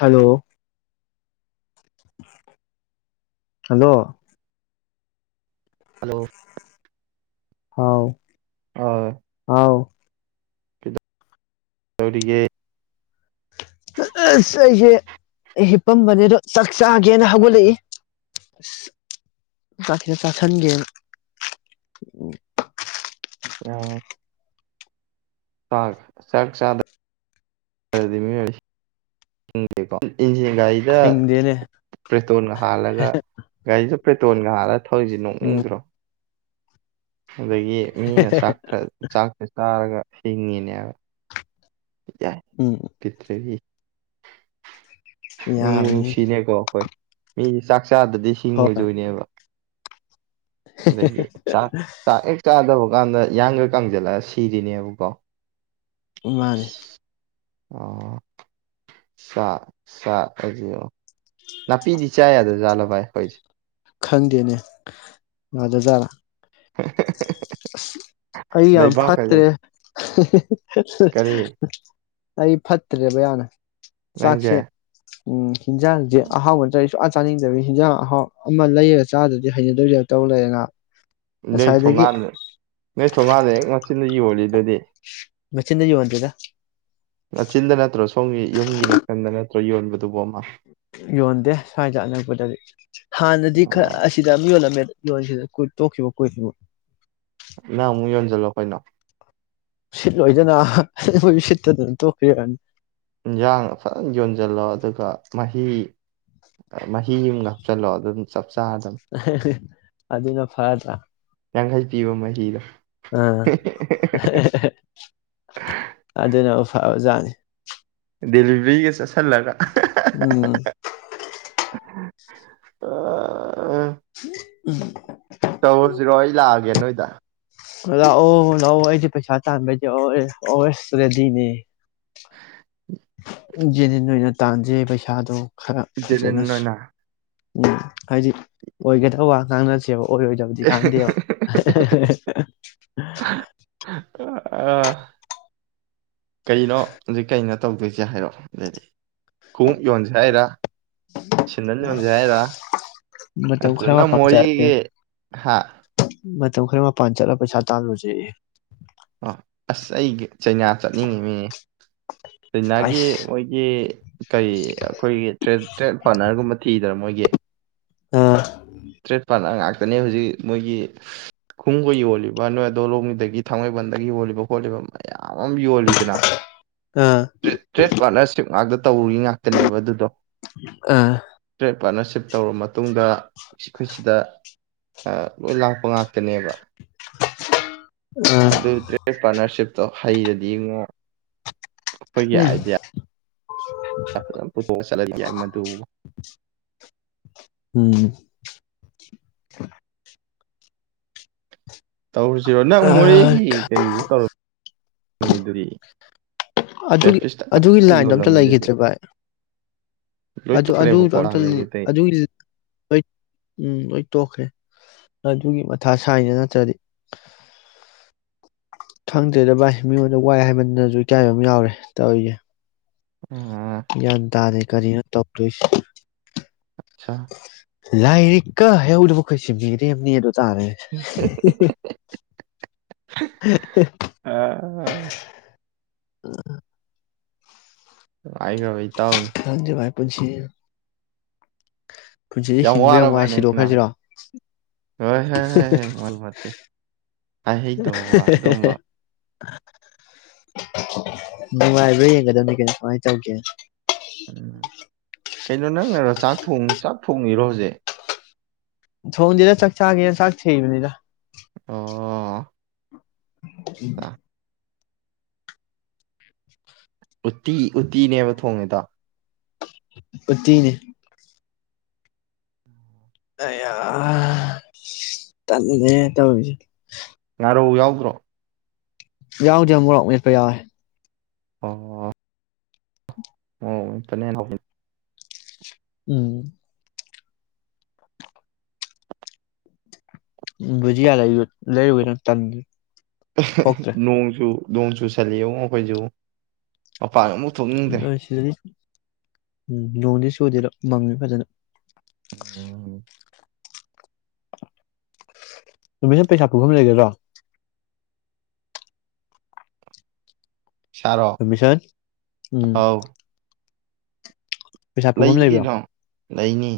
hello [inaudible] hello hello ꯍꯥꯎ ꯑ ꯍꯥꯎ ꯇꯧꯔꯤꯒꯦ ꯑ ꯑꯁ ꯑꯩꯁꯦ ꯍꯤꯞꯄꯝꯕꯅꯦ ꯑꯗꯣ ꯆꯥꯛ ꯆꯥꯒꯦꯅ ꯍꯧꯒꯠꯂꯛꯏ ꯑꯁ ꯆꯥꯛ ꯈꯤꯇ ꯆꯥꯁꯟꯒꯦꯅ ꯎ ꯎꯪ [unintelligible] ꯏꯟꯖꯤꯟ ꯒꯥꯔꯤꯗ ꯍꯤꯡꯗꯦꯅꯦ ꯄ꯭ꯔꯦꯇꯣꯟꯒ ꯍꯥꯜꯂꯒ ꯒꯥꯔꯤ ꯄ꯭ꯔꯦꯇꯣꯟꯒ ꯍꯥꯜꯂ ꯈꯣꯏꯁꯦ ꯎꯝ ꯅꯣꯛꯅꯤꯡꯗ꯭ꯔꯣ ꯑꯗꯒꯤ ꯃꯤꯅ ꯆꯥꯛ ꯈ ꯆꯥꯛꯁꯦ ꯆꯥꯔꯒ ꯍꯤꯡꯉꯤꯅꯦꯕ [unintelligible] ꯎꯝ ꯄꯤꯗ꯭ꯔꯤ ꯅꯨꯡꯕꯨ ꯌꯥꯕꯅꯤ ꯅꯨꯡꯁꯤꯅꯦ ꯀꯣ ꯈꯣꯏ ꯃꯤꯗꯤ ꯆꯥꯛ ꯆꯥꯗꯗꯤ ꯍꯣꯏ ꯍꯤꯡꯉꯣꯏꯗꯣꯏꯅꯦꯕ ꯑꯗꯒꯤ ꯆꯥꯛ ꯆꯥꯛ ꯍꯦꯛ ꯆꯥꯗꯕ ꯀꯥꯟꯗ ꯏꯌꯥꯡꯒ ꯀꯪꯖꯜꯂꯛꯑ ꯁꯤꯔꯤꯅꯦꯕꯀꯣ ꯎ ꯃꯥꯅꯦ ꯑꯣ ꯆꯥꯛ ꯆꯥꯛ ꯑꯗꯨꯑꯣ ꯅꯥꯄꯤꯗꯤ ꯆꯥ ꯌꯥꯗꯖꯥꯠꯂ ꯚꯥꯏ ꯑꯩꯈꯣꯏꯁꯦ ꯈꯪꯗꯦꯅꯦ ꯉꯥꯗꯖꯥꯠꯂ [inaudible] ꯑꯁ ꯑꯩ ꯌꯥꯝ ꯂꯩꯕꯥꯛ ꯐꯠꯇ꯭ꯔꯦ ꯍꯥꯏꯁꯦ [inaudible] ꯀꯔꯤ [inaudible] ꯑꯩ ꯐꯠꯇ꯭ꯔꯦꯕ ꯌꯥꯝꯅ ꯅꯪꯖꯦ ꯏꯟꯖꯥꯡꯖꯦ ꯑꯍꯥꯎꯕ ꯅꯠꯇ꯭ꯔꯥ ꯁꯨꯆꯥ ꯆꯥꯅꯤꯡꯗꯕꯩ ꯍꯤꯟꯖꯥꯡ ꯑꯍꯥꯎ ꯑꯃ ꯂꯩꯔꯒ ꯆꯥꯗ꯭ꯔꯗꯤ ꯍꯩꯅꯗꯕꯩ ꯇꯥꯏꯞ ꯇꯧ ꯂꯩꯔꯦ ꯅ ꯅꯣꯏ ꯊꯣꯡꯒꯟꯗ ꯅꯣꯏ ꯊꯣꯡꯒꯥꯟ ꯂꯩꯉꯣ ꯆꯤꯟꯅ ꯌꯣꯜꯂꯤꯗꯨꯗꯤ ꯃꯆꯤꯟ ꯌꯣꯟꯗꯦꯗ ꯃꯆꯤꯟꯗ ꯅꯠꯇ꯭ꯔꯣ ꯁꯣꯝꯒꯤ ꯌꯨꯝꯒꯤ ꯅꯥꯀꯟꯗ ꯅꯠꯇ꯭ꯔꯣ ꯌꯣꯟꯕꯗ ꯌꯣꯟꯗꯦ ꯁ꯭ꯋꯥꯏꯗ ꯑꯅꯛꯄꯗꯗꯤ ꯍꯥꯟꯅꯗꯤ ꯈꯔ ꯑꯥ ꯑꯁꯤꯗ ꯑꯃ ꯌꯣꯜꯂꯝꯃꯦ ꯅꯣꯏꯁꯤꯗꯤ ꯀꯨꯠ ꯇꯣꯛꯈꯤꯕ ꯀꯨꯠ ꯃꯨꯛ ꯅꯪ ꯑꯃꯨꯛ ꯌꯣꯟꯁꯤꯜꯂꯣ ꯀꯩꯅꯣ ꯁꯤꯠꯂꯣꯏ ꯑꯗꯨꯅ ꯍꯥ ꯑꯩꯈꯣꯏꯁꯨ ꯁꯤꯠꯇꯗꯅ ꯇꯣꯛꯈꯤꯕꯅꯤ ꯏꯟꯁꯥꯡ ꯐꯖꯅ ꯌꯣꯟꯁꯤꯜꯂꯣ ꯑꯗꯨꯒ ꯃꯍꯤ ꯃꯍꯤ ꯑꯃ ꯍꯥꯞꯆꯜꯂꯣ ꯑꯗꯨꯝ ꯆꯞ ꯆꯥꯔꯗꯝ ꯑꯥꯍꯦ ꯍꯦ ꯍꯦ ꯑꯗꯨꯅ ꯐꯔꯇꯗ꯭ꯔꯥ ꯌꯥꯡꯈꯩ ꯄꯤꯕ ꯃꯍꯤꯗꯣ ꯑꯥ ꯑꯗꯨꯅ ꯐꯕꯖꯥꯠꯅꯤ ꯗꯤꯂꯤꯕ꯭ꯔꯤꯒ ꯆꯠꯁꯦ ꯎꯝ ꯈꯟꯂꯒ ꯑꯍꯥ ꯑꯍꯥ ꯑꯍꯥ ꯑꯥ ꯎꯝ ꯌꯦꯟ ꯅꯣꯏꯗ ꯂꯥꯛꯑꯣ ꯂꯥꯛꯑꯣ ꯑꯩꯗꯤ ꯄꯩꯁꯥ ꯇꯥꯟꯕꯒꯤꯗꯤ ꯑꯜꯋꯦꯁ ꯑꯜꯋꯦꯁ ꯔꯦꯗꯤꯅꯦ ꯖꯦꯟꯅꯤꯟ ꯑꯣꯏꯅ ꯇꯥꯟꯖꯦ ꯄꯩꯁꯥꯗꯣ ꯈꯔ ꯖꯦꯅꯤꯟ ꯐꯖꯅ ꯑꯣꯏꯅ ꯎꯝ ꯍꯥꯏꯗꯤ ꯑꯣꯏꯒꯗꯧꯕ ꯉꯥꯡꯅꯁꯦꯕ ꯑꯣꯏꯔꯣꯏꯗꯕꯗꯤ ꯀꯥꯟꯅꯗꯦ ꯍꯍꯍ [unintelligible] ꯑꯥ ꯀꯩꯅꯣ ꯍꯧꯖꯤꯛ ꯀꯩꯅꯣ ꯇꯧꯗꯣꯏꯁꯦ ꯍꯥꯏꯔꯛꯑꯣ ꯑꯗꯨꯗꯤ ꯈꯣꯡꯎꯞ ꯌꯣꯟꯁꯦ ꯍꯥꯏꯔ ꯁꯦꯗꯟ ꯌꯣꯟꯁꯦ ꯍꯥꯏꯔ ꯃꯇꯝ ꯑꯗꯨ ꯈꯔ ꯅꯪ ꯃꯄꯥꯟ ꯆꯠꯂꯦ ꯃꯣꯔꯦꯒꯤ ꯍꯥ ꯃꯇꯝ ꯈꯔ ꯃꯄꯥꯟ ꯆꯠꯂꯒ ꯄꯩꯁꯥ ꯇꯥꯜꯂꯨꯖꯦꯌꯦ ꯑꯣ ꯑꯁ ꯑꯩꯒꯤ ꯆꯩꯅꯥ ꯆꯠꯅꯤꯡꯉꯤ ꯅꯤꯅꯦ ꯆꯩꯅꯥꯒꯤ ꯑꯩꯁ ꯃꯣꯏꯒꯤ ꯀꯔꯤ ꯑꯩꯈꯣꯏꯒꯤ ꯇ꯭ꯔꯦꯠ ꯄꯥꯔꯠꯅꯔꯒꯨꯝꯕ ꯊꯤꯗ꯭ꯔꯥ ꯃꯣꯏꯒꯤ ꯌꯦ ꯑꯥ ꯇ꯭ꯔꯦꯠꯄꯥꯥꯟ ꯉꯥꯛꯇꯅꯦ ꯍꯧꯖꯤꯛ ꯃꯣꯏꯒꯤ ꯈꯣꯡꯎꯞꯀ ꯌꯣꯜꯂꯤꯕ ꯅꯣꯏꯗꯣꯂꯣꯝꯗꯒꯤ ꯊꯥꯡꯃꯩꯕꯟꯗꯒꯤ ꯌꯣꯜꯂꯤꯕ ꯈꯣꯠꯂꯤꯕ ꯃꯌꯥꯝ ꯌꯣꯜꯂꯤꯗꯅ ꯑꯥ ꯇ꯭ꯔꯦꯠ ꯄꯥꯔꯠꯅꯔꯁꯤꯞ ꯉꯥꯛꯇ ꯇꯧꯔꯤ ꯉꯥꯛꯇꯅꯦꯕ ꯑꯗꯨꯗꯣ ꯑꯥ ꯇ꯭ꯔꯦꯠ ꯄꯥꯔꯠꯅꯔꯁꯤꯞ ꯇꯧꯔꯕ ꯃꯇꯨꯡꯗ ꯑꯩꯈꯣꯏꯁꯤꯗ ꯂꯣꯏ ꯂꯥꯛꯄ ꯉꯥꯛꯇꯅꯦꯕ ꯑꯗꯨ ꯇ꯭ꯔꯦꯠꯗ ꯄꯥꯔꯅꯔꯁꯤꯞ ꯍꯩꯔꯗꯤ ꯉꯣ ꯑꯩꯈꯣꯏꯒꯤ ꯎꯝ ꯑꯥꯏꯗꯤꯌꯥ [unintelligible] ꯎꯝ ꯇꯧꯔꯨꯁꯤꯔꯣ ꯅꯪ ꯃꯣꯔꯦꯒꯤ ꯀꯩꯁꯨ ꯇꯧꯔ [unintelligible] ꯑꯗꯨꯒꯤ ꯑꯗꯨꯒꯤ ꯂꯥꯏꯟꯗꯣ ꯑꯝꯇ ꯌꯣꯜꯂꯝꯃꯤꯗꯨꯗꯤ ꯂꯩꯒꯤꯗ꯭ꯔꯦ ꯚꯥꯏ ꯂꯣꯏ ꯑꯗꯨ ꯑꯗꯨꯗꯣ ꯇꯣꯛꯈ꯭ꯔꯦꯕꯀꯣ ꯑꯝꯇ ꯅꯍꯥꯟ ꯂ ꯂꯩꯒꯤꯕꯗꯩ ꯑꯗꯨꯒꯤ ꯂ ꯂꯣꯏ ꯎꯝ ꯂꯣꯏ ꯇꯣꯛꯈ꯭ꯔꯦ ꯑꯗꯨꯒꯤ ꯃꯊꯥ ꯁꯥꯏꯅꯦ ꯅꯠꯇ꯭ꯔꯗꯤ ꯈꯪꯗꯦꯗ ꯚꯥꯏ ꯃꯤꯉꯣꯟꯗ ꯋꯥꯏ ꯍꯥꯏꯃꯟꯗꯅꯁꯨ ꯏꯀꯥꯏꯕ ꯑꯝ ꯌꯥꯎꯔꯦ ꯇꯧꯔꯤꯖꯦ ꯑ ꯒ꯭ꯌꯥꯟ ꯇꯥꯗꯦ ꯀꯔꯤꯅꯣ ꯇꯧ ꯆꯣꯏꯁ ꯑꯆꯥ ꯂꯥꯏꯔꯤꯛꯀ ꯍꯩꯍꯧꯗꯕ ꯑꯩꯈꯣꯏꯁꯦ ꯃꯤꯔꯦꯝꯅꯤ ꯗꯣ ꯇꯥꯔꯦ [inaudible] ꯑꯥ ꯑꯥ [unintelligible] ꯅꯨꯉꯥꯏꯒ꯭ꯔꯕ ꯏꯇꯥꯎꯅꯤ ꯄꯨꯟꯁꯤꯅ ꯄꯨꯟꯁꯤꯁꯦ ꯍꯤꯡꯕ ꯌꯥꯝ ꯋꯥꯏ ꯋꯥꯔꯕꯅꯦ ꯁꯤꯗꯣꯛ ꯅꯪ ꯈꯔꯁꯤꯔꯣ ꯍꯣꯏ ꯍꯥꯏꯍꯩꯇꯕ ꯋꯥ ꯑꯗꯨꯒꯨꯝꯕ ꯅꯨꯡꯉꯥꯏꯕ꯭ꯔꯥ ꯌꯦꯡꯒꯗꯝꯅꯦ ꯀꯩꯅꯣ ꯀꯃꯥꯏ ꯇꯧꯒꯦꯅ ꯎꯝ ꯀꯩꯅꯣ ꯅꯪꯅꯔꯣ ꯆꯥꯛ ꯊꯣꯡ ꯆꯥꯛ ꯊꯣꯡꯉꯤꯔꯣ ꯍꯧꯖꯤꯛ ꯊꯣꯡꯗꯦꯗ ꯆꯥꯛ ꯆꯥꯒꯦꯅ ꯆꯥꯛ ꯊꯤꯔꯤꯅꯤꯗ ꯑꯣ ꯎꯝ ꯎꯇꯤ ꯎꯠꯇꯤꯅꯦꯕ ꯊꯣꯡꯉꯤꯗꯣ ꯎꯠꯇꯤꯅꯦ ꯑꯩꯌ꯭ꯥꯍ ꯇꯟꯂꯦꯍꯦ ꯇꯧꯔꯤꯖꯦ ꯉꯥꯔꯧ ꯌꯥꯎꯗ꯭ꯔꯣ ꯌꯥꯎꯗꯦ ꯑꯃꯨꯔꯣꯛ ꯃꯦꯠꯄ ꯌꯥꯎꯋꯦ ꯑꯣ [unintelligible] ꯎꯝ ꯕꯨꯖꯤꯌꯥ ꯂꯩꯔꯨ ꯂꯩꯔꯨꯒꯦ ꯇꯧ ꯇꯟ ꯅꯣꯡꯁꯨ ꯅꯣꯡ ꯆꯨꯁꯜꯂꯛꯑꯦꯉꯣ ꯑꯩꯈꯣꯏꯁꯨ ꯃꯄꯥꯟ ꯑꯃꯨꯛ ꯊꯣꯛꯅꯤꯡꯗ꯭ꯔꯦ [inaudible] ꯎꯝ ꯅꯣꯡꯗꯤ ꯆꯨꯗꯦꯗꯣ ꯃꯪꯉ ꯐꯖꯅ ꯎꯝ ꯅꯨꯃꯤꯠꯁꯦ ꯄꯩꯁꯥ ꯄꯨꯕꯝ ꯂꯩꯒꯗ꯭ꯔꯣ ꯁꯥꯔꯣ ꯄꯔꯃꯤꯁꯟ ꯎꯝ ꯑꯧ ꯄꯩꯁꯥ ꯄꯨꯨꯕꯝ ꯂꯩꯅꯤ ꯂꯩꯕ꯭ꯔꯣ ꯀꯩꯅꯣ ꯂꯩꯅꯤ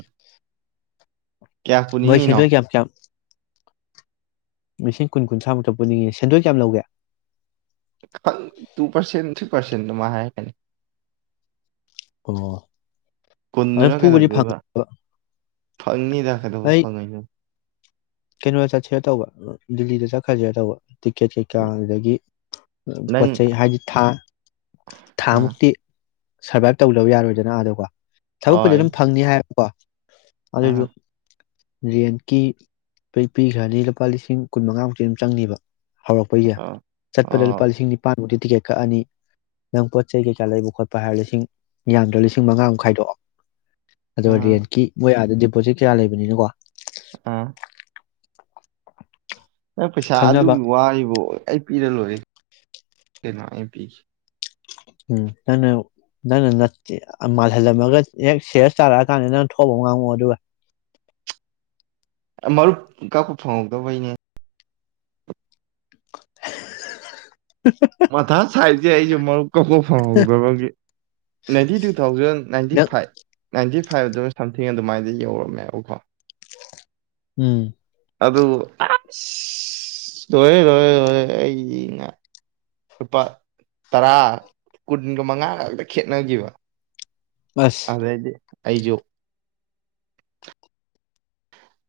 ꯀꯌꯥ ꯃꯣꯏ ꯄꯨꯅꯤꯡꯉꯤꯅꯣ ꯁꯦꯟꯗꯣꯏ ꯀꯌꯥ ꯀꯌꯥꯝ ꯂꯤꯁꯤꯡ ꯀꯨꯟ ꯀꯨꯟꯊ꯭ꯔꯥꯃꯨꯛꯇ ꯄꯨꯅꯤꯡꯉꯤ ꯁꯦꯟꯗꯣꯏ ꯀ꯭ꯌꯥꯝ ꯂꯧꯒꯦ ꯇꯨ ꯄꯔꯁꯦꯟ ꯊ꯭ꯔꯤ ꯄꯔꯁꯦꯟꯗꯨꯃꯥꯏ ꯍꯥꯏꯔꯀꯅꯤ ꯑꯣ ꯑꯗꯨꯝ ꯄꯨꯕꯗꯤ ꯐꯪꯉꯕ ꯐꯪꯉꯤ ꯐꯪꯉꯅꯤꯗ ꯀꯩꯗꯧꯕꯩ ꯐꯡꯉꯣꯏꯗꯣꯏꯅꯣ ꯀꯦꯅꯣ ꯆꯠꯁꯤꯔꯥ ꯇꯧꯕ ꯗꯤꯜꯂꯤꯗ ꯆꯠꯈ꯭ꯔꯁꯤꯔꯥ ꯇꯧꯕ ꯇꯤꯛꯀꯦꯠ ꯀꯩꯀꯥ ꯑꯗꯒꯤ ꯄꯣꯠ ꯅꯪ ꯆꯩ ꯍꯥꯏꯗꯤ ꯊꯥ ꯑꯥ ꯊꯥꯃꯨꯛꯇꯤ ꯁꯔꯚꯥꯏꯚ ꯇꯧꯗꯕ ꯌꯥꯔꯣꯏꯗꯅ ꯑꯗ ꯀꯣ ꯊꯕꯛ ꯄꯨꯗꯤ ꯍꯣꯏ ꯑꯗꯨꯝ ꯐꯪꯅꯤ ꯍꯥꯏ ꯕ ꯑꯗꯨꯁꯨ ꯑꯥ ꯔꯦꯟꯀꯤ ꯇꯩ ꯄꯤꯈ꯭ꯔꯅꯤ ꯂꯨꯄꯥ ꯂꯤꯁꯤꯡ ꯀꯨꯟꯃꯉꯥꯃꯨꯛꯇꯤ ꯑꯗꯨꯝ ꯆꯪꯅꯤꯕ ꯍꯧꯔꯛꯄꯩꯖꯦ ꯑꯥ ꯆꯠꯄꯗ ꯑꯣ ꯂꯨꯄꯥ ꯂꯤꯁꯤꯡ ꯅꯤꯄꯥꯥꯟ ꯗꯤ ꯇꯤꯛꯀꯦꯠ ꯀꯛꯑꯅꯤ ꯅꯪ ꯄꯣꯠ ꯆꯩ ꯀꯩꯀꯥ ꯂꯩꯕ ꯈꯣꯠꯄ ꯍꯥꯏꯔ ꯂꯤꯁꯤꯡ ꯌꯥꯝꯗ꯭ꯔꯕꯗ ꯂꯤꯁꯤꯡ ꯃꯉꯥꯃꯨꯛ ꯈꯥꯏꯗꯣꯛꯑꯣ ꯑꯗꯨꯒ ꯑꯥ ꯔꯦꯟꯀꯤ ꯃꯣꯏ ꯑꯗꯗꯤ ꯄꯣꯠꯆꯩ ꯀꯌꯥ ꯂꯩꯕꯅꯤꯅꯀꯣ ꯑꯥ ꯅꯪ ꯄꯩꯁꯥ ꯈꯪꯅꯕ ꯑꯗꯨꯒꯤ ꯋꯥꯔꯤꯕꯨ ꯑꯩ ꯄꯤꯔꯥ ꯂꯣꯏꯔꯦ ꯀꯩꯅꯣ ꯑꯩ ꯄꯤꯈꯤ ꯎꯝ ꯅꯪꯅ ꯅꯪꯅ ꯅꯠꯆꯦ ꯃꯥꯜꯍꯜꯂꯝꯃꯒ ꯍꯦꯛ ꯁꯦꯔꯤꯌꯁ ꯇꯥꯔꯛꯑꯀꯥꯟꯗ ꯅꯪ ꯊꯣꯛꯄ ꯑꯃꯥ ꯉꯥꯡꯉꯣ ꯑꯗꯨꯒ ꯑ ꯃꯔꯨꯞ ꯀꯛꯄ ꯐꯪꯍꯧꯗꯕꯩꯅꯦ [inaudible] ꯃꯊꯥ ꯁꯥꯏꯁꯦ ꯑꯩꯁꯨ ꯃꯔꯨꯞ ꯀꯛꯄ ꯐꯪꯍꯧꯗꯕꯒꯤ ꯅꯥꯏꯟꯇꯤꯇꯨ ꯊꯥꯎꯖꯟ ꯅꯥꯏꯟꯇꯤ ꯅꯪ ꯐꯥꯏꯞ ꯅꯥꯏꯟꯇꯤ ꯐꯥꯏꯚꯗꯣ [unintelligible] ꯁꯝꯊꯤꯡ ꯑꯗꯨꯃꯥꯏꯅ ꯌꯧꯔꯝꯃꯦꯕꯀꯣ ꯎꯝ ꯑꯗꯨ ꯑꯁ ꯂꯣꯏꯔꯦ ꯂꯣꯏꯔꯦ ꯂꯣꯏꯔꯦ ꯑꯩꯗꯤ ꯉ ꯂꯨꯄꯥ ꯇꯔꯥ ꯀꯨꯟꯒꯃꯉꯥ ꯈꯛꯇ ꯈꯦꯠꯅꯈꯤꯕ ꯑꯁ ꯑꯗꯨꯗꯩꯗꯤ ꯑꯩꯖꯨ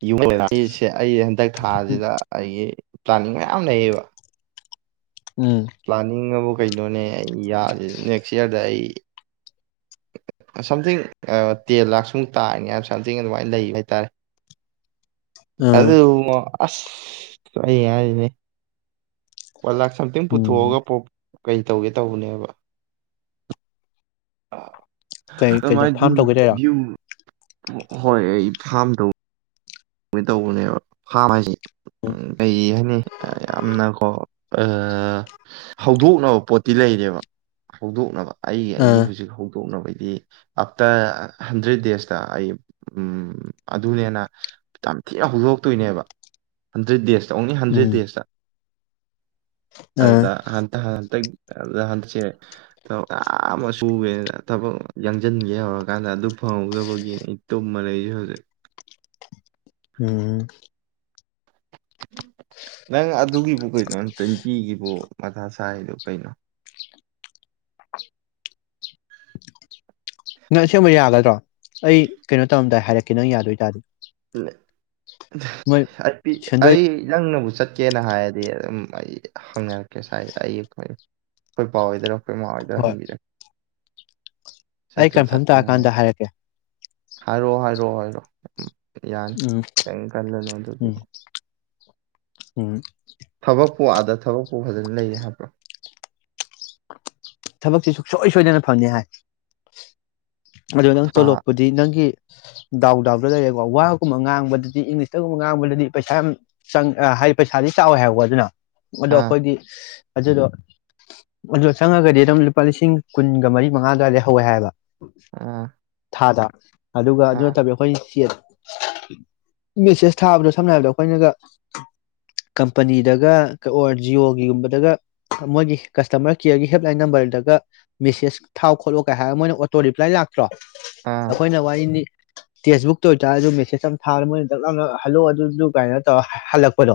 [unintelligible] ꯑꯩ ꯍꯟꯗꯛ ꯎꯝ ꯊꯥꯁꯤꯗ ꯑꯩꯒꯤ ꯄ꯭ꯂꯥꯅꯤꯡ ꯃꯌꯥꯝ ꯂꯩꯌꯦꯕ ꯎꯝ ꯄ꯭ꯂꯥꯟꯅꯤꯡꯑꯕꯨ ꯀꯩꯅꯣꯅꯦ ꯑꯩ ꯌꯥꯔ ꯅꯦꯛꯁ ꯏꯌꯥꯔꯗ ꯑꯩ ꯁꯝꯊꯤꯡ ꯇꯦꯟ ꯂꯥꯛ ꯁꯨꯛ ꯇꯥꯔꯅꯤ ꯍꯥꯏꯕ ꯁꯝꯊꯤꯡ ꯑꯗꯨꯃꯥꯏꯅ ꯂꯩ ꯍꯥꯏꯇꯥꯔꯦ ꯑꯥ ꯑꯗꯨꯃꯨꯉꯣ ꯑꯁ ꯀꯔꯤ ꯍꯥꯔꯨꯅꯤ ꯋꯥꯟ ꯂꯥꯛ ꯁꯝꯊꯤꯡ ꯎꯝ ꯄꯨꯊꯣꯛꯑꯒ ꯄꯣ ꯀꯩ ꯇꯧꯒꯦ ꯇꯧꯕꯅꯦꯕ ꯑꯥ ꯀꯩ ꯀꯩꯅꯣ ꯑꯗꯨꯃꯥꯥꯏ ꯐꯥꯝ ꯇꯧꯒꯦ ꯇꯧꯔꯣ ꯑꯥ ꯌꯨꯨ ꯍꯣꯏ ꯑꯩ ꯐꯥꯔꯝ ꯇꯧ ꯀꯣꯏꯅ ꯇꯧꯕꯅꯦꯕ ꯐꯥꯝ ꯍꯥꯏꯁꯦ ꯎ ꯀꯩ ꯍꯥꯏꯅꯤ ꯌꯥꯝꯅꯀꯣ ꯑꯥ ꯍꯧꯗꯣꯛꯅꯕ ꯄꯣꯠꯇꯤ ꯂꯩꯔꯦꯕ ꯍꯧꯗꯣꯛꯅꯕ ꯑꯩ ꯑꯩꯒꯤ ꯍꯧꯖꯤꯛ ꯍꯧꯗꯣꯛꯅꯕ ꯍꯥꯏꯗꯤ ꯑꯥꯞꯇꯔ ꯍꯟꯗ꯭ꯔꯦꯠ ꯗꯦꯖꯇ ꯑꯩ ꯎꯝ ꯑꯗꯨꯅꯦꯅ ꯌꯥꯝ ꯊꯤꯅ ꯍꯧꯗꯣꯔꯛꯇꯣꯏꯅꯦꯕ ꯍꯟꯗ꯭ꯔꯦꯠ ꯗꯦꯖ ꯑꯣꯡꯂꯤ ꯎꯝ ꯍꯟꯗ꯭ꯔꯦꯗ ꯗꯦꯖꯇ ꯑꯥ ꯑꯗꯨꯗ ꯍꯟꯇ ꯍꯟꯇꯛ ꯑꯗꯨꯗ ꯍꯟꯗꯛꯁꯦ ꯊꯕꯛ ꯃꯌꯥꯝ ꯑꯃ ꯁꯨꯒꯦꯅ ꯊꯕꯛ ꯌꯥꯡꯁꯤꯟꯒꯦ ꯍꯧꯔꯀꯥꯟꯗ ꯑꯗꯨ ꯐꯪꯍꯧꯗꯕꯒꯤꯅꯤ ꯑꯩ ꯇꯨꯝꯃ ꯂꯩꯁꯦ ꯍꯧꯖꯤꯛ ꯎꯝ ꯅꯪ ꯑꯗꯨꯒꯤꯕꯨ ꯀꯩꯅꯣ ꯅꯨꯄꯤꯒꯤꯕꯨ ꯃꯊꯥ ꯁꯥꯏꯗꯨ ꯀꯩꯅꯣ ꯅꯪ ꯑꯁꯦꯡꯕ ꯌꯥꯒꯗ꯭ꯔꯣ ꯑꯩ ꯀꯩꯅꯣ ꯇꯧꯔꯝꯗꯥꯏ ꯍꯥꯏꯔꯛꯀꯦ ꯅꯪ ꯌꯥꯗꯣꯏ ꯇꯥꯔꯗꯤ ꯃꯣꯏ ꯁꯦꯟꯗꯣꯏ ꯑꯩ ꯅꯪꯅꯕꯨ ꯆꯠꯀꯦꯅ ꯍꯥꯏꯔꯗꯤ ꯑꯗꯨꯝ ꯑꯩ ꯍꯪꯅꯔꯛꯀꯦ ꯁꯋꯥꯏꯗ ꯑꯩ ꯑꯩꯈꯣꯏ ꯄꯥ ꯍꯣꯏꯗꯔꯥ ꯑꯩꯈꯣꯏ ꯃꯥꯍꯣꯏꯗ ꯍꯣꯏ ꯍꯪꯕꯤꯔꯛ ꯑꯩ ꯀꯟꯐꯥꯔꯝ ꯇꯥꯔꯀꯥꯟꯗ ꯍꯥꯏꯔꯛꯀꯦ ꯍꯥꯏꯔꯑꯣ ꯍꯥꯏꯔꯛꯑꯣ ꯎꯝ ꯌꯥꯅꯤ ꯎꯝ ꯀꯦꯝ ꯈꯜꯂꯅꯣ ꯑꯗꯨꯗꯤ ꯎꯝ ꯎꯝ ꯊꯕꯛꯄꯨ ꯑꯥꯗ ꯊꯕꯛꯄꯨ ꯐꯖꯅ ꯂꯩꯌꯦ ꯍꯥꯏꯕ꯭ꯔꯣ ꯊꯕꯛꯁꯦ ꯁꯨꯡꯁꯣꯏ ꯁꯣꯏꯗꯅ ꯐꯪꯅꯤ ꯍꯥꯏ ꯑꯗꯣ ꯅꯪ ꯊꯥ ꯇꯣꯂꯣꯞꯄꯨꯗꯤ ꯅꯪꯒꯤ ꯗꯥꯎ ꯗꯥꯎꯗ ꯂꯩꯔꯦꯕ ꯋꯥꯒꯨꯝꯕ ꯉꯥꯡꯕꯗꯗꯤ ꯏꯪꯂꯤꯁꯇꯒꯨꯝꯕ ꯉꯥꯡꯕꯗꯗꯤ ꯄꯩꯁꯥ ꯌꯥꯝ ꯆꯪ ꯍꯥꯏꯗꯤ ꯄꯩꯁꯥꯗꯤ ꯆꯥꯎꯋꯦ ꯍꯥꯏꯕꯀꯣ ꯑꯗꯨꯅ ꯑꯗꯣ ꯑꯥ ꯑꯩꯈꯣꯏꯗꯤ ꯑꯗꯨꯗꯣ ꯑꯗꯨ ꯆꯪꯉꯒꯗꯤ ꯗꯨꯝ ꯂꯨꯄꯥ ꯂꯤꯁꯤꯡ ꯀꯨꯟꯒ ꯃꯔꯤ ꯃꯉꯥ ꯑꯗꯨꯋꯥꯏꯗꯩ ꯍꯧꯋꯦ ꯍꯥꯏꯕ ꯑꯥ ꯊꯥꯗ [inaudible] ꯑꯗꯨꯒ ꯑꯗꯨ ꯑꯥ ꯅꯠꯇꯕꯤ ꯑꯩꯈꯣꯏ ꯆꯦ ꯃꯦꯁꯦꯁ ꯊꯥꯕꯗꯣ ꯁꯝꯅ ꯍꯥꯏꯔꯕꯗ ꯑꯩꯈꯣꯏꯅꯒ ꯀꯝꯄꯅꯤꯗꯒ ꯑꯣꯔ ꯖꯤꯌꯣꯒꯤꯒꯨꯝꯕꯗꯒ ꯃꯣꯏꯒꯤ ꯀꯁꯇꯥꯃ꯭ꯔ ꯀꯦꯌꯔꯒꯤ ꯍꯦꯗ ꯂꯥꯏꯟ ꯅꯝꯕꯔꯗꯒ ꯃꯦꯁꯦꯁ ꯊꯥꯎ ꯈꯣꯠꯂꯣ ꯀꯥꯏ ꯍꯥꯏꯔꯒ ꯃꯣꯏꯅ ꯑꯣꯇꯣ ꯔꯤꯄ꯭ꯂꯥꯏ ꯂꯥꯛꯄ ꯀ꯭ꯔꯣ ꯑꯥ ꯑꯩꯈꯣꯏꯅ ꯋꯥꯔꯤꯅꯤ ꯇꯦꯛꯁꯕꯨꯛꯇ ꯑꯣꯏꯇꯥꯔꯦ ꯑꯗꯨ ꯃꯦꯁꯦꯖ ꯑꯃ ꯊꯥꯔ ꯃꯣꯏꯅ ꯗꯛꯂꯥꯎꯅ ꯍꯂꯣ ꯑꯗꯨꯗꯨ ꯀꯥꯏꯅꯣ ꯇꯧꯔ ꯍꯜꯂꯛꯄꯗꯣ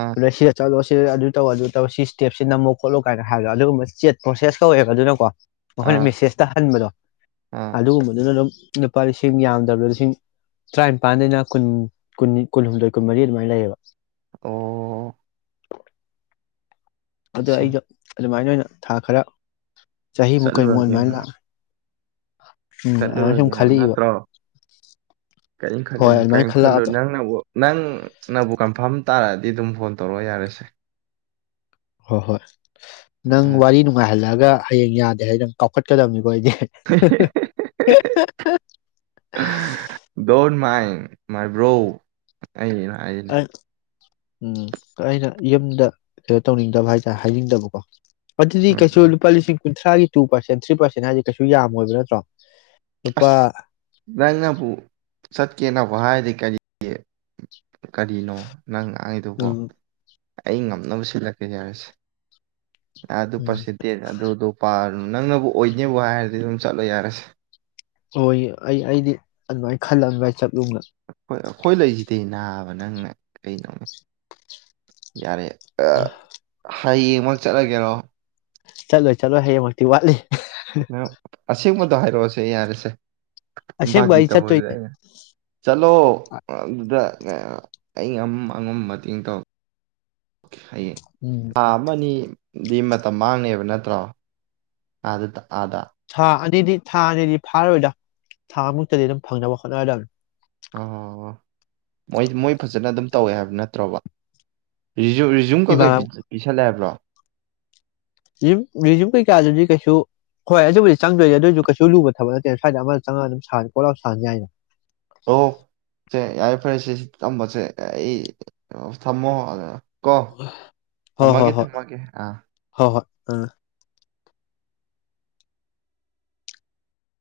ꯑꯥ ꯑꯗ ꯁꯤꯗ ꯆꯂꯣ ꯁꯤ ꯁꯤ ꯑꯗꯨ ꯇꯧ ꯑꯗꯨ ꯇꯧ ꯁꯤ ꯁꯇꯦꯞꯁꯤ ꯅꯝꯃꯣ ꯈꯣꯠꯂꯣꯥꯏꯅ ꯍꯥꯏꯔꯒ ꯑꯗꯨꯒꯨꯝꯕ ꯆꯦ ꯄ꯭ꯔꯣꯁꯦꯁ ꯀꯧꯋꯦꯕ ꯑꯗꯨꯅꯀꯣ ꯃꯈꯣꯏꯅ ꯑꯥ ꯃꯦꯁꯦꯖꯇ ꯍꯟꯕꯗꯣ ꯑꯥ ꯑꯗꯨꯒꯨꯝꯕꯗꯨꯅ ꯑꯗꯨꯝ ꯂꯨꯄꯥ ꯂꯤꯁꯤꯡ ꯌꯥꯝꯗ꯭ꯔꯕꯗ ꯂꯤꯁꯤꯡ ꯇꯔꯥꯅꯤꯄꯥꯟꯗꯩꯅ ꯀꯨꯟ ꯀꯨꯟ ꯀꯨꯟꯍꯨꯝꯗꯣꯏ ꯀꯨꯟꯃꯔꯤ ꯑꯗꯨꯃꯥꯏꯅ ꯂꯩꯌꯦꯕ ꯑꯣ ꯑꯗꯥ ꯑꯠꯁꯥ ꯑꯩꯗꯣ ꯑꯗꯨꯃꯥꯏꯅ ꯑꯣꯏꯅ ꯊꯥ ꯈꯔ ꯆꯍꯤ ꯃꯨꯛ ꯀꯩꯃꯨꯛ ꯆꯠꯂꯨꯔꯒꯦꯕ ꯑꯗꯨꯃꯥꯏꯅ ꯎꯝ ꯑꯗ ꯁꯨꯝ ꯆꯠꯂꯨꯔꯒꯦ ꯍꯥꯏꯕ ꯈꯜꯂꯤꯛꯏꯕ ꯅꯠꯇ꯭ꯔꯣ ꯀꯔꯤꯝ ꯈꯜꯂꯨꯅꯨ ꯀꯔꯤꯝ ꯈꯜꯂꯨꯅꯨ ꯅꯪꯅꯕꯨ ꯅꯪ ꯅꯕꯨ ꯀꯟꯐꯥꯝ ꯇꯥꯔꯑꯗꯤ ꯁꯤꯗ ꯑꯗꯨꯝ ꯐꯣꯟ ꯇꯧꯔꯛꯑꯣ ꯌꯥꯔꯦꯁꯦ ꯍꯣ ꯍꯣꯏ ꯅꯪ ꯎꯝ ꯋꯥꯔꯤ ꯅꯨꯡꯉꯥꯏꯍꯜꯂꯛ ꯗꯨꯒ ꯍꯌꯦꯡ ꯌꯥꯗꯦ ꯍꯥꯏ ꯅꯪ ꯀꯥꯎꯈꯠꯀꯗꯕꯅꯤꯕꯣ ꯑꯩꯗꯤ ꯍꯥ ꯍꯥ ꯍꯥ ꯍꯦ ꯍ [unintelligible] ꯗꯣꯟ ꯃꯥꯏꯟ ꯃꯥꯏꯕ꯭ꯔꯣ ꯑꯅ ꯍꯥꯏꯅꯦ ꯑꯩ [unintelligible] ꯎꯝ ꯑꯩꯅ ꯌꯨꯝꯗ ꯀꯩꯅꯣ ꯇꯧꯅꯤꯡꯗꯕ ꯍꯥꯏꯇꯥꯔꯦ ꯍꯥꯏꯅꯤꯡꯗꯕꯀꯣ ꯑꯗꯨꯗꯤ ꯀꯩꯁꯨ ꯎꯝ ꯂꯨꯄꯥ ꯂꯤꯁꯤꯡ ꯀꯨꯟꯊ꯭ꯔꯥꯒꯤ ꯇꯨ ꯄꯥꯔꯁꯦꯟ ꯊ꯭ꯔꯤ ꯄꯥꯔꯁꯦꯟ ꯍꯥꯏꯁꯦ ꯀꯩꯁꯨ ꯌꯥꯝꯃꯣꯏꯕ ꯅꯠꯇ꯭ꯔꯣ ꯂꯨꯄꯥ ꯑꯁ ꯅꯪꯅꯕꯨ ꯆꯠ ꯀꯦꯅꯕꯨ ꯍꯥꯏꯔꯗꯤ ꯀꯔꯤꯒꯤ ꯀꯔꯤꯅꯣ ꯅꯪ ꯉꯥꯡꯉꯤꯗꯨꯕꯣ ꯎꯝ ꯑꯩ ꯉꯝꯅꯕ ꯁꯤꯜꯂꯛꯀꯦ ꯌꯥꯔꯦꯁꯦ ꯑꯗꯨ ꯎꯝ ꯄꯔꯁꯦꯟ ꯇꯦꯁ ꯑꯗꯨ ꯑꯗꯨꯄꯥ ꯅꯪꯅꯕꯨ ꯑꯣꯏꯅꯦꯕꯨ ꯍꯥꯏꯔꯗꯤ ꯑꯗꯨꯝ ꯆꯠꯂꯣ ꯌꯥꯔꯁꯦ ꯍꯣꯏ ꯑꯩ ꯑꯩꯗꯤ ꯑꯗꯨꯃꯥꯏꯅ ꯈꯜꯂ ꯑꯗꯨꯃꯥꯏ ꯆꯠ [unintelligible] ꯍꯣꯏ ꯑꯩꯈꯣꯏ ꯂꯩꯖꯤꯗꯤ ꯅꯥꯕ ꯅꯪꯅ ꯀꯩꯅꯣꯅꯦ ꯌꯥꯔꯦ [inaudible] ꯍꯌꯦꯡꯃꯛ ꯆꯠꯂꯒꯦꯔꯣ ꯆꯠꯂꯣꯏ ꯆꯠꯂꯣꯏ ꯍꯌꯦꯡꯃꯛꯇꯤ ꯋꯥꯠꯂꯤ ꯑꯁꯦꯡꯕ ꯗꯣ ꯍꯥꯏꯔꯛꯑꯣꯁꯦ ꯌꯥꯔꯦꯁꯦ ꯑꯁꯦꯡꯕ ꯐꯒꯤ ꯑꯩ ꯇꯧꯕꯅꯤꯗ ꯆꯠꯇꯣꯏꯅꯦ ꯑꯩꯅ ꯆꯠꯂꯣ ꯑꯗꯨꯗ ꯀꯩꯌꯥ ꯑꯩꯉꯝ ꯑꯉꯝ ꯃꯇꯦꯡ ꯇꯧ ꯍꯌꯦꯡ ꯎꯝ ꯊꯥ ꯑꯃꯅꯤ ꯗꯤ ꯃꯇꯝ ꯃꯥꯡꯅꯦꯕ ꯅꯠꯇ꯭ꯔꯣ ꯑꯥꯗ ꯑꯥꯗ ꯊꯥ ꯑꯅꯤꯗꯤ ꯊꯥ ꯑꯅꯤꯗꯤ ꯐꯥꯔꯣꯏꯗ ꯊꯥ ꯃꯨꯛꯇꯗꯤ ꯑꯗꯨꯝ ꯐꯪꯅꯕ ꯍꯣꯠꯅꯔꯗꯝꯅꯤ ꯑ ꯍꯣꯏ ꯍꯣꯏ ꯃꯣꯏ ꯃꯣꯏ ꯐꯖꯅ ꯑꯗꯨꯝ ꯇꯧꯋꯦ ꯍꯥꯏꯕ ꯅꯠꯇ꯭ꯔꯣꯕ ꯔꯤꯖꯨ ꯔꯤꯖꯨꯝ ꯀꯩꯀꯩ ꯏꯃꯥꯟꯅꯕ ꯄꯤꯁꯜꯂꯦ ꯍꯥꯏꯕ꯭ꯔꯣ ꯔꯤꯖꯨꯝ ꯔꯤꯖꯨꯝ ꯀꯩꯀꯥꯗꯨꯗꯤ ꯀꯩꯁꯨ ꯍꯣꯏ ꯑꯗꯨꯕꯨꯗꯤ ꯆꯪꯗꯣꯏꯅꯤ ꯑꯗꯨꯑꯣꯏꯁꯨ ꯀꯩꯁꯨ ꯂꯨꯕ ꯊꯕꯛ ꯅꯠꯇꯦꯅ ꯁ꯭ꯋꯥꯏꯗ ꯑꯃ ꯆꯪꯉꯒ ꯑꯗꯨꯝ ꯀꯣꯛ ꯂꯥꯎ ꯁꯍꯟ ꯌꯥꯏꯅ ꯑꯣ ꯁꯦ ꯌꯥꯔ ꯐꯔꯦ ꯁꯦ ꯊꯝꯃꯣꯁꯦ ꯑꯩ ꯊꯝꯃꯣ ꯑ ꯀꯣ ꯍꯣꯏ ꯍꯣꯏ ꯊꯝꯃꯒꯦ ꯍꯣꯏ ꯊꯝꯃꯒꯦ ꯑꯥ ꯍꯣꯏ ꯍꯣꯏ ꯑꯥ